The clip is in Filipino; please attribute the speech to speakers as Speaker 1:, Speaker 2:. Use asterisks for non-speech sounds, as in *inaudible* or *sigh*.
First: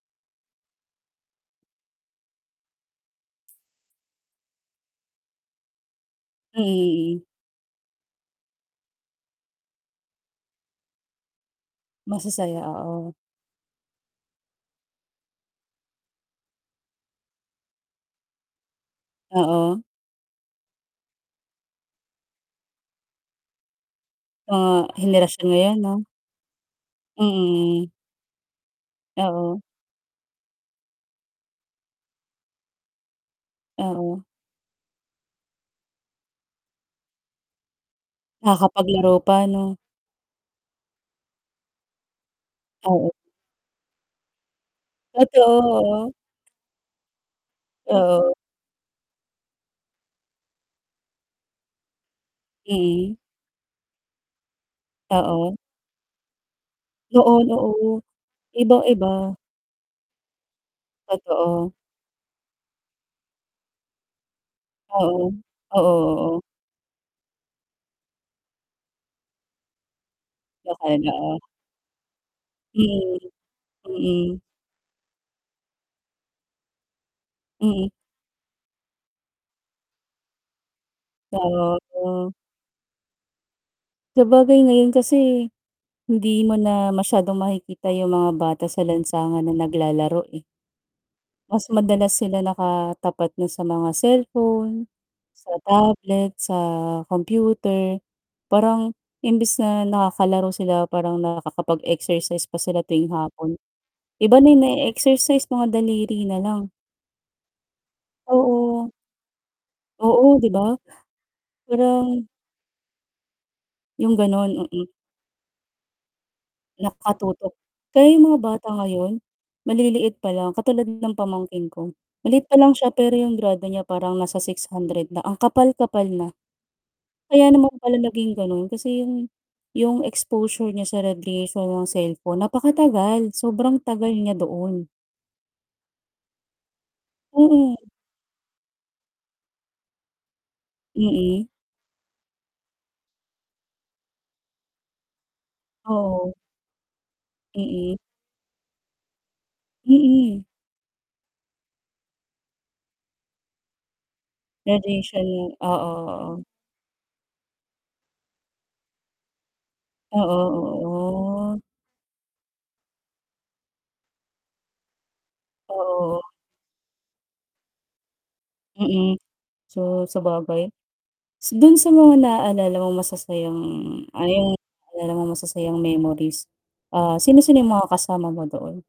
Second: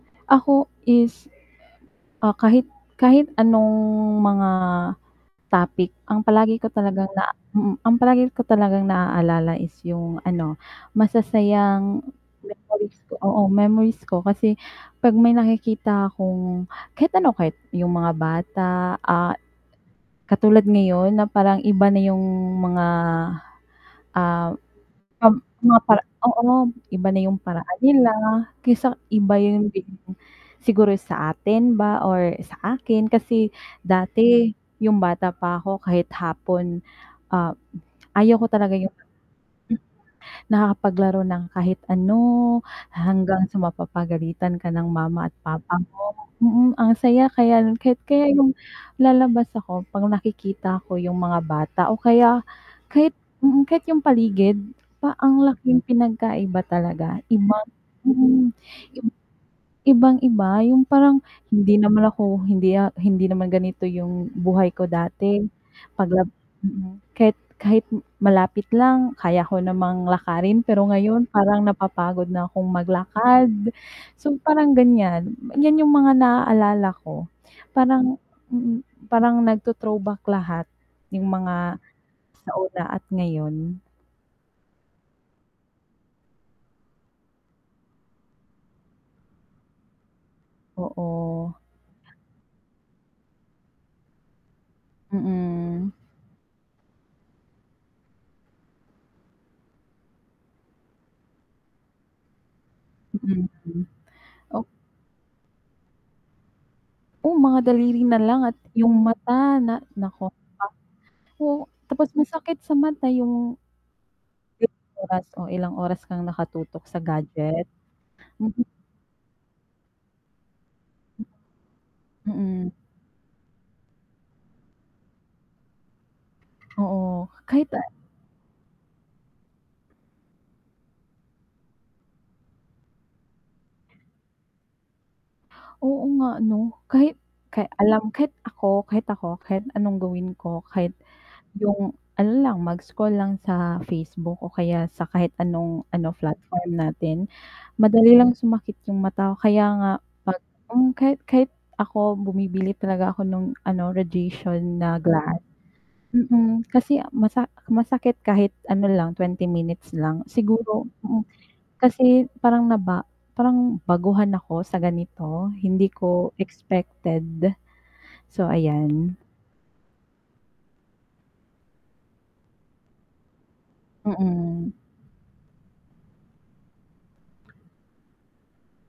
Speaker 1: Ako is, ah, kahit kahit anong mga topic ang palagi ko talagang
Speaker 2: Ey.
Speaker 1: na mm, ang palagi ko talagang naaalala is yung ano, masasayang
Speaker 2: Masasaya,
Speaker 1: memories
Speaker 2: oo.
Speaker 1: ko, oo, memories ko. Kasi 'pag may nakikita akong, kahit ano kahit yung mga bata, ah,
Speaker 2: Oo.
Speaker 1: katulad ngayon na parang iba na yung mga, ah,
Speaker 2: Mga
Speaker 1: pam
Speaker 2: henerasyon ngayon, 'no?
Speaker 1: mapa oo ngan, iba na yung paraan
Speaker 2: Mm.
Speaker 1: nila, kaysa iba
Speaker 2: Oo.
Speaker 1: yun din siguro sa atin ba or sa akin. Kasi
Speaker 2: Oo.
Speaker 1: dati yung bata pa ako kahit hapon, ah, hmm, ayaw ko talaga yung
Speaker 2: Nakapaglaro pa, 'no?
Speaker 1: hmm, nakakapaglaro ng kahit ano,
Speaker 2: Oo.
Speaker 1: hanggang sa mapapagalitan ka ng mama at papa
Speaker 2: Totoo.
Speaker 1: mo. Mm, ang saya kaya kahit kaya
Speaker 2: Oo.
Speaker 1: yung lalabas ako 'pag nakikita ko yung mga bata o kaya kahit
Speaker 2: Mm.
Speaker 1: mm, kahit yung paligid, pa ang
Speaker 2: Oo.
Speaker 1: laking pinagkaiba talaga.
Speaker 2: Noon,
Speaker 1: Iba
Speaker 2: oo,
Speaker 1: mm, ib
Speaker 2: iba-iba.
Speaker 1: ibang-iba yung parang
Speaker 2: Totoo.
Speaker 1: hindi naman ako, hindi ya hindi naman ganito yung buhay ko
Speaker 2: Oo.
Speaker 1: dati,
Speaker 2: Oo,
Speaker 1: paglab
Speaker 2: oo.
Speaker 1: mm, kahit kahit malapit lang kaya ko namang lakarin, pero
Speaker 2: Nakay
Speaker 1: ngayon
Speaker 2: naa
Speaker 1: parang napapagod na akong
Speaker 2: Mm,
Speaker 1: maglakad. So,
Speaker 2: mm.
Speaker 1: parang ganyan, ganyan yung mga naaalala ko.
Speaker 2: Mm.
Speaker 1: Parang mm, parang nagto-throwback lahat yung mga
Speaker 2: *unintelligible*
Speaker 1: sa una at ngayon.
Speaker 2: Sabagay, ngayon kasi hindi mo na masyadong makikita yung mga bata sa lansangan na naglalaro, eh.
Speaker 1: Oo.
Speaker 2: Mas madalas sila nakatapat na sa mga cellphone, sa
Speaker 1: Mm.
Speaker 2: tablet, sa kompyuter. Parang imbis na nakakalaro sila parang nakakapag-exercise pa sila tuwing
Speaker 1: Mm,
Speaker 2: hapon.
Speaker 1: hmm,
Speaker 2: Iba na 'yong
Speaker 1: ok
Speaker 2: nae-exercise, mga daliri na lang.
Speaker 1: Oh, mga daliri na lang at
Speaker 2: Oo.
Speaker 1: yung mata na nako
Speaker 2: Oo, 'di
Speaker 1: pa
Speaker 2: ba,
Speaker 1: oh, tapos
Speaker 2: parang
Speaker 1: masakit sa mata yung
Speaker 2: Yung gano'n,
Speaker 1: Yung
Speaker 2: mm.
Speaker 1: oras o ilang oras kang nakatutok sa
Speaker 2: Nakatutok.
Speaker 1: gadget.
Speaker 2: Kaya yung mga
Speaker 1: Mhm.
Speaker 2: bata ngayon, maliliit pa lang katulad ng pamangkin ko, maliit pa
Speaker 1: Mm.
Speaker 2: lang siya pero yung grado niya parang nasa 600 na ang kapal-kapal na.
Speaker 1: Oo,
Speaker 2: Kaya
Speaker 1: kahit
Speaker 2: naman
Speaker 1: na
Speaker 2: pala naging gano'n kasi yung yung exposure niya sa radiation ng cellphone napakatagal, sobrang tagal niya doon.
Speaker 1: Oo, nga, 'no? Kahit kay
Speaker 2: Mm.
Speaker 1: alam kahit ako, kahit ako, kahit anong gawin ko kahit
Speaker 2: Mm.
Speaker 1: yung ano lang mag-scroll lang sa Facebook o kaya sa kahit anong ano,
Speaker 2: Oo.
Speaker 1: platform natin.
Speaker 2: Mm.
Speaker 1: Madali lang sumakit yung mata, kaya nga 'pag
Speaker 2: Mm.
Speaker 1: hmm, kahit kahit ako bumibili talaga ako nung ano radiation na
Speaker 2: Radiation
Speaker 1: glass.
Speaker 2: ng oo, oo.
Speaker 1: Mm, kasi masa masakit kahit ano lang, 20 minutes
Speaker 2: Oo,
Speaker 1: lang. Siguro mm,
Speaker 2: oh, oh.
Speaker 1: kasi parang naba parang baguhan ako sa ganito hindi
Speaker 2: Oo.
Speaker 1: ko expected. So, ayan.
Speaker 2: Mm. So, sabagay s dun sa mga naaalala mong masasayang ah, yung
Speaker 1: Mm.
Speaker 2: naalala mong masasayang memories. Ah, sino-sino yung mga kasama mo doon?